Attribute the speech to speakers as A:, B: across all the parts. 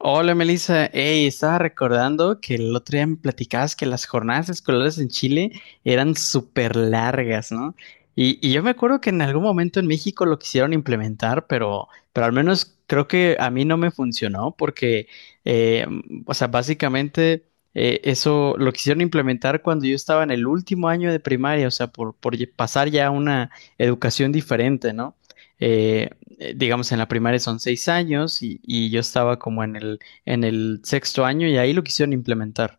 A: Hola Melissa, ey, estaba recordando que el otro día me platicabas que las jornadas escolares en Chile eran súper largas, ¿no? Y yo me acuerdo que en algún momento en México lo quisieron implementar, pero al menos creo que a mí no me funcionó porque o sea, básicamente eso lo quisieron implementar cuando yo estaba en el último año de primaria, o sea, por pasar ya a una educación diferente, ¿no? Eh, digamos, en la primaria son 6 años y yo estaba como en el sexto año y ahí lo quisieron implementar.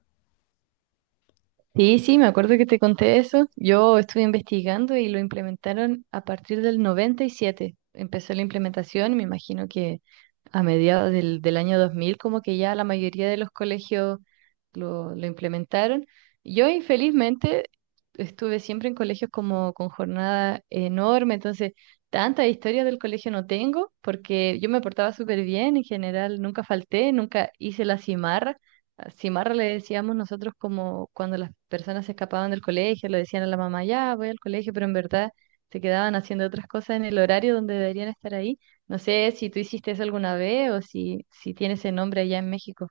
B: Sí, sí, me acuerdo que te conté eso. Yo estuve investigando y lo implementaron a partir del 97. Empezó la implementación, me imagino que a mediados del año 2000, como que ya la mayoría de los colegios lo implementaron. Yo, infelizmente, estuve siempre en colegios como con jornada enorme, entonces tanta historia del colegio no tengo, porque yo me portaba súper bien en general, nunca falté, nunca hice la cimarra. Cimarra le decíamos nosotros como cuando las personas se escapaban del colegio, le decían a la mamá, ya voy al colegio, pero en verdad se quedaban haciendo otras cosas en el horario donde deberían estar ahí. No sé si tú hiciste eso alguna vez o si tiene ese nombre allá en México.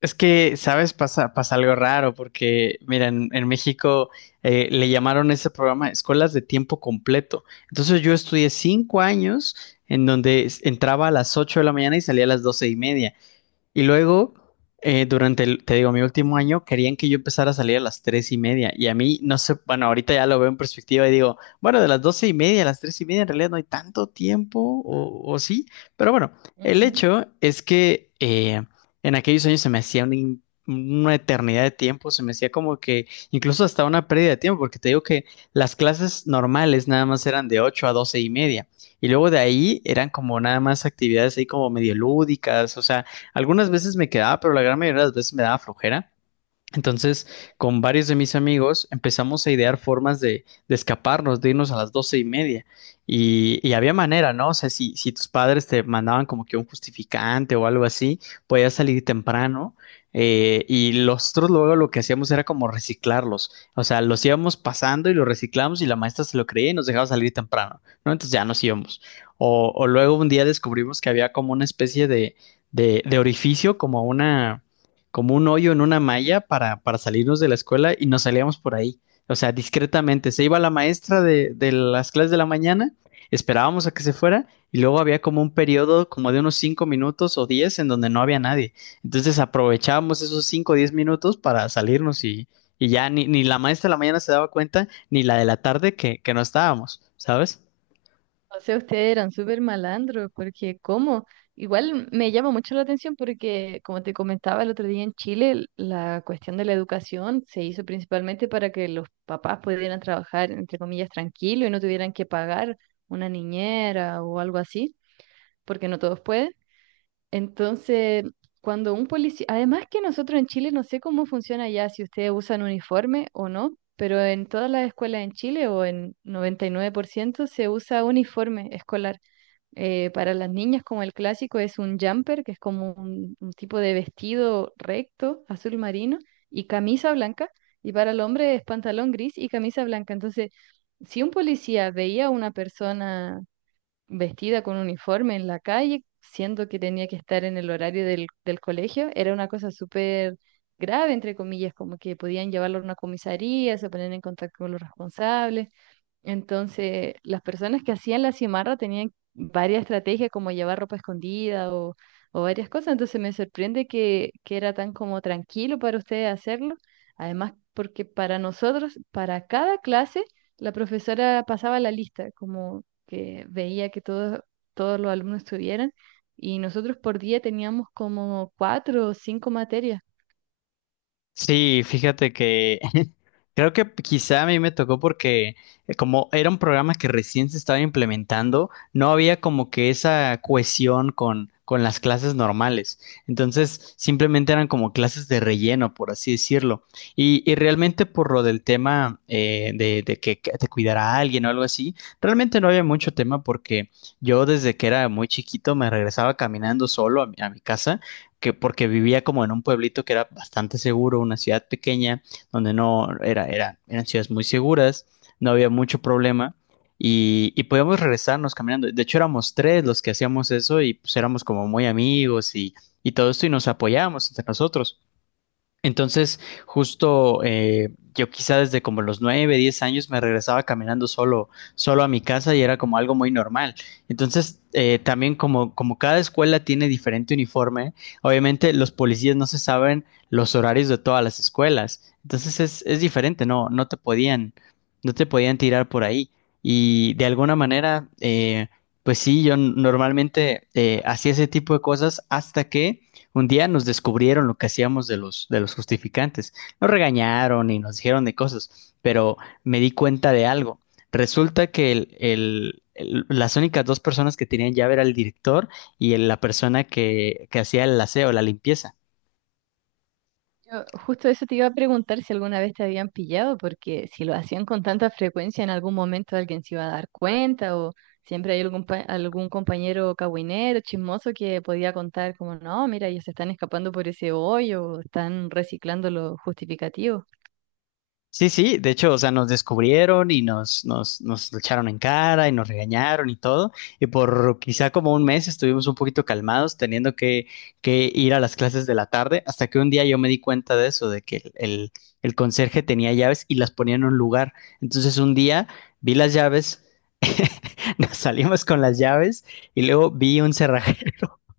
A: Es que, ¿sabes? Pasa, pasa algo raro porque, mira, en México le llamaron ese programa escuelas de tiempo completo. Entonces yo estudié 5 años en donde entraba a las 8 de la mañana y salía a las 12:30. Y luego, durante te digo, mi último año, querían que yo empezara a salir a las 3:30. Y a mí, no sé, bueno, ahorita ya lo veo en perspectiva y digo, bueno, de las 12:30 a las 3:30 en realidad no hay tanto tiempo, o sí. Pero bueno, el
B: Ujú.
A: hecho es que en aquellos años se me hacía una eternidad de tiempo, se me hacía como que incluso hasta una pérdida de tiempo, porque te digo que las clases normales nada más eran de 8 a 12:30. Y luego de ahí eran como nada más actividades ahí como medio lúdicas, o sea, algunas veces me quedaba, pero la gran mayoría de las veces me daba flojera. Entonces, con varios de mis amigos empezamos a idear formas de escaparnos, de irnos a las 12:30. Y había manera, ¿no? O sea, si tus padres te mandaban como que un justificante o algo así, podías salir temprano. Y nosotros luego lo que hacíamos era como reciclarlos. O sea, los íbamos pasando y los reciclamos y la maestra se lo creía y nos dejaba salir temprano, ¿no? Entonces ya nos íbamos. O luego un día descubrimos que había como una especie de, de orificio, como una como un hoyo en una malla para salirnos de la escuela y nos salíamos por ahí. O sea, discretamente. Se iba la maestra de las clases de la mañana, esperábamos a que se fuera y luego había como un periodo como de unos 5 minutos o 10 en donde no había nadie. Entonces aprovechábamos esos 5 o 10 minutos para salirnos y ya ni, ni la maestra de la mañana se daba cuenta, ni la de la tarde que no estábamos, ¿sabes?
B: O sea, ustedes eran súper malandros, porque ¿cómo? Igual me llama mucho la atención porque, como te comentaba el otro día en Chile, la cuestión de la educación se hizo principalmente para que los papás pudieran trabajar, entre comillas, tranquilo y no tuvieran que pagar una niñera o algo así, porque no todos pueden. Entonces, cuando un policía, además que nosotros en Chile, no sé cómo funciona ya, si ustedes usan uniforme o no. Pero en todas las escuelas en Chile o en 99% se usa uniforme escolar. Para las niñas, como el clásico, es un jumper, que es como un tipo de vestido recto, azul marino, y camisa blanca. Y para el hombre es pantalón gris y camisa blanca. Entonces, si un policía veía a una persona vestida con uniforme en la calle, siendo que tenía que estar en el horario del colegio, era una cosa súper grave, entre comillas, como que podían llevarlo a una comisaría, se ponían en contacto con los responsables. Entonces, las personas que hacían la cimarra tenían varias estrategias como llevar ropa escondida o varias cosas. Entonces, me sorprende que era tan como tranquilo para ustedes hacerlo. Además, porque para nosotros, para cada clase, la profesora pasaba la lista, como que veía que todos, todos los alumnos estuvieran. Y nosotros por día teníamos como cuatro o cinco materias.
A: Sí, fíjate que creo que quizá a mí me tocó porque como era un programa que recién se estaba implementando, no había como que esa cohesión con las clases normales. Entonces, simplemente eran como clases de relleno, por así decirlo. Y realmente por lo del tema de, de que te cuidara alguien o algo así, realmente no había mucho tema porque yo desde que era muy chiquito me regresaba caminando solo a mi casa que porque vivía como en un pueblito que era bastante seguro, una ciudad pequeña, donde no era, era, eran ciudades muy seguras, no había mucho problema y podíamos regresarnos caminando. De hecho, éramos tres los que hacíamos eso y pues éramos como muy amigos y todo esto y nos apoyábamos entre nosotros. Entonces, justo yo quizá desde como los 9 10 años me regresaba caminando solo a mi casa y era como algo muy normal. Entonces, también como, como cada escuela tiene diferente uniforme, obviamente los policías no se saben los horarios de todas las escuelas. Entonces es diferente, no te podían tirar por ahí. Y de alguna manera, pues sí, yo normalmente hacía ese tipo de cosas hasta que un día nos descubrieron lo que hacíamos de los justificantes. Nos regañaron y nos dijeron de cosas, pero me di cuenta de algo. Resulta que el- las únicas dos personas que tenían llave era el director y la persona que hacía el aseo, la limpieza.
B: Yo justo eso te iba a preguntar si alguna vez te habían pillado, porque si lo hacían con tanta frecuencia, en algún momento alguien se iba a dar cuenta o siempre hay algún, algún compañero cahuinero, chismoso que podía contar como, no, mira, ellos se están escapando por ese hoyo o están reciclando los justificativos.
A: Sí, sí, de hecho, o sea, nos descubrieron y nos lo echaron en cara y nos regañaron y todo. Y por quizá como un mes estuvimos un poquito calmados, teniendo que ir a las clases de la tarde, hasta que un día yo me di cuenta de eso, de que el conserje tenía llaves y las ponía en un lugar. Entonces un día vi las llaves, nos salimos con las llaves y luego vi un cerrajero.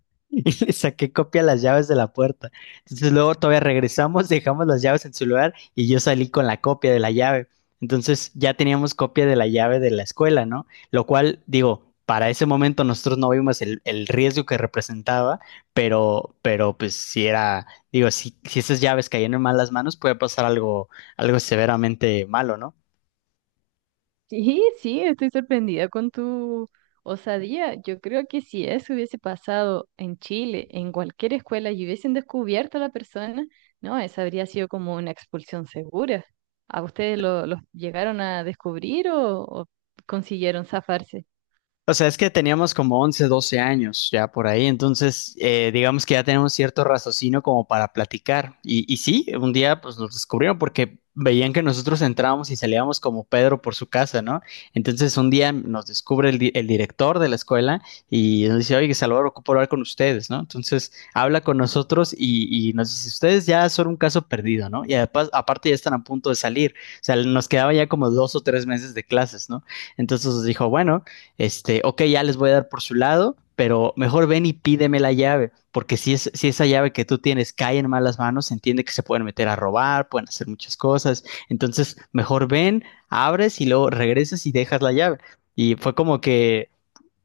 A: Y le saqué copia a las llaves de la puerta. Entonces luego todavía regresamos, dejamos las llaves en su lugar y yo salí con la copia de la llave. Entonces ya teníamos copia de la llave de la escuela, ¿no? Lo cual, digo, para ese momento nosotros no vimos el riesgo que representaba, pero pues si era, digo, si esas llaves caían en malas manos, puede pasar algo, algo severamente malo, ¿no?
B: Sí, sí, estoy sorprendida con tu osadía. Yo creo que si eso hubiese pasado en Chile, en cualquier escuela, y hubiesen descubierto a la persona, no, esa habría sido como una expulsión segura. ¿A ustedes lo, los llegaron a descubrir o consiguieron zafarse?
A: O sea, es que teníamos como 11, 12 años ya por ahí, entonces digamos que ya tenemos cierto raciocinio como para platicar. Y sí, un día pues nos descubrieron porque veían que nosotros entrábamos y salíamos como Pedro por su casa, ¿no? Entonces un día nos descubre el director de la escuela y nos dice, oye, Salvador, ocupo hablar con ustedes, ¿no? Entonces habla con nosotros y nos dice, ustedes ya son un caso perdido, ¿no? Y además, aparte ya están a punto de salir, o sea, nos quedaba ya como 2 o 3 meses de clases, ¿no? Entonces nos dijo, bueno, este, ok, ya les voy a dar por su lado, pero mejor ven y pídeme la llave, porque si, es, si esa llave que tú tienes cae en malas manos, se entiende que se pueden meter a robar, pueden hacer muchas cosas, entonces mejor ven, abres y luego regresas y dejas la llave. Y fue como que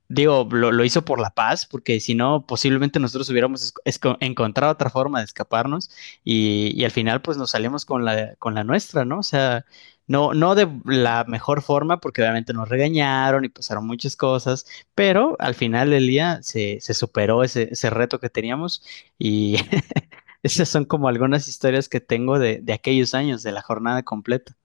A: digo, hizo por la paz, porque si no, posiblemente nosotros hubiéramos encontrado otra forma de escaparnos y al final pues nos salimos con la nuestra, ¿no? O sea, no de la mejor forma, porque obviamente nos regañaron y pasaron muchas cosas, pero al final del día se superó ese reto que teníamos y esas son como algunas historias que tengo de aquellos años, de la jornada completa.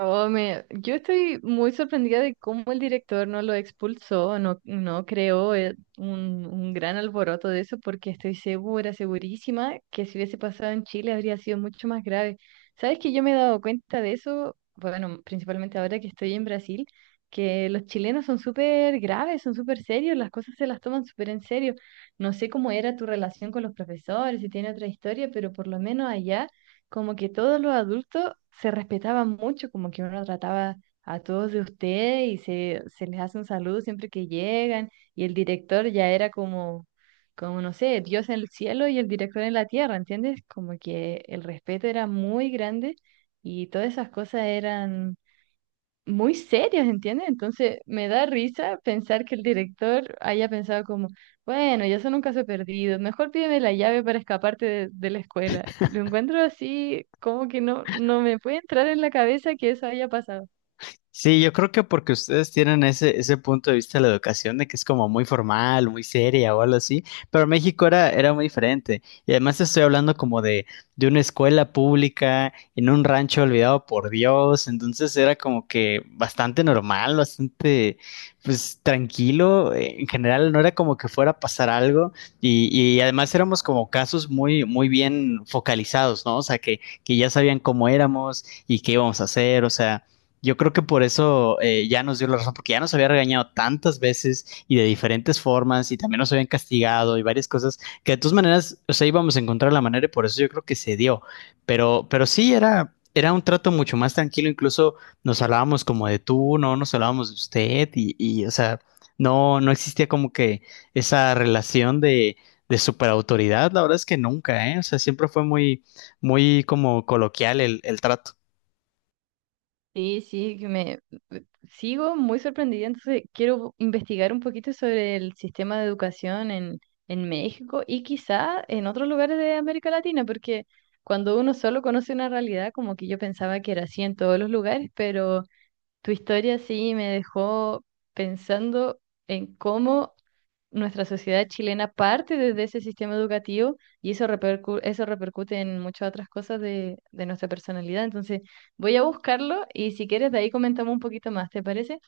B: Oh, yo estoy muy sorprendida de cómo el director no lo expulsó, no, no creó un gran alboroto de eso, porque estoy segura, segurísima, que si hubiese pasado en Chile habría sido mucho más grave. ¿Sabes que yo me he dado cuenta de eso? Bueno, principalmente ahora que estoy en Brasil, que los chilenos son súper graves, son súper serios, las cosas se las toman súper en serio. No sé cómo era tu relación con los profesores, si tiene otra historia, pero por lo menos allá como que todos los adultos se respetaban mucho, como que uno trataba a todos de usted y se les hace un saludo siempre que llegan y el director ya era como, como no sé, Dios en el cielo y el director en la tierra, ¿entiendes? Como que el respeto era muy grande y todas esas cosas eran muy serios, ¿entiendes? Entonces me da risa pensar que el director haya pensado como, bueno, ya son un caso perdido, mejor pídeme la llave para escaparte de la escuela. Lo encuentro así, como que no, no me puede entrar en la cabeza que eso haya pasado.
A: Sí, yo creo que porque ustedes tienen ese punto de vista de la educación de que es como muy formal, muy seria o algo así, pero México era muy diferente. Y además estoy hablando como de una escuela pública en un rancho olvidado por Dios, entonces era como que bastante normal, bastante pues tranquilo, en general no era como que fuera a pasar algo y además éramos como casos muy, muy bien focalizados, ¿no? O sea, que ya sabían cómo éramos y qué íbamos a hacer, o sea yo creo que por eso ya nos dio la razón, porque ya nos había regañado tantas veces y de diferentes formas y también nos habían castigado y varias cosas que de todas maneras, o sea, íbamos a encontrar la manera y por eso yo creo que se dio. Pero sí era un trato mucho más tranquilo, incluso nos hablábamos como de tú, no nos hablábamos de usted y o sea, no existía como que esa relación de superautoridad, la verdad es que nunca, ¿eh? O sea, siempre fue muy, muy como coloquial el trato.
B: Sí, sí, que me eh, sigo muy sorprendida, entonces quiero investigar un poquito sobre el sistema de educación en México y quizá en otros lugares de América Latina, porque cuando uno solo conoce una realidad, como que yo pensaba que era así en todos los lugares, pero tu historia sí me dejó pensando en cómo nuestra sociedad chilena parte desde ese sistema educativo y eso eso repercute en muchas otras cosas de nuestra personalidad. Entonces, voy a buscarlo y si quieres de ahí comentamos un poquito más, ¿te parece?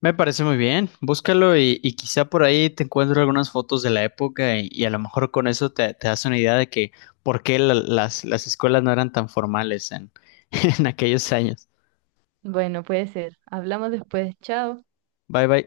A: Me parece muy bien, búscalo y quizá por ahí te encuentro algunas fotos de la época y a lo mejor con eso te das una idea de que por qué las escuelas no eran tan formales en aquellos años.
B: Bueno, puede ser. Hablamos después. Chao.
A: Bye bye.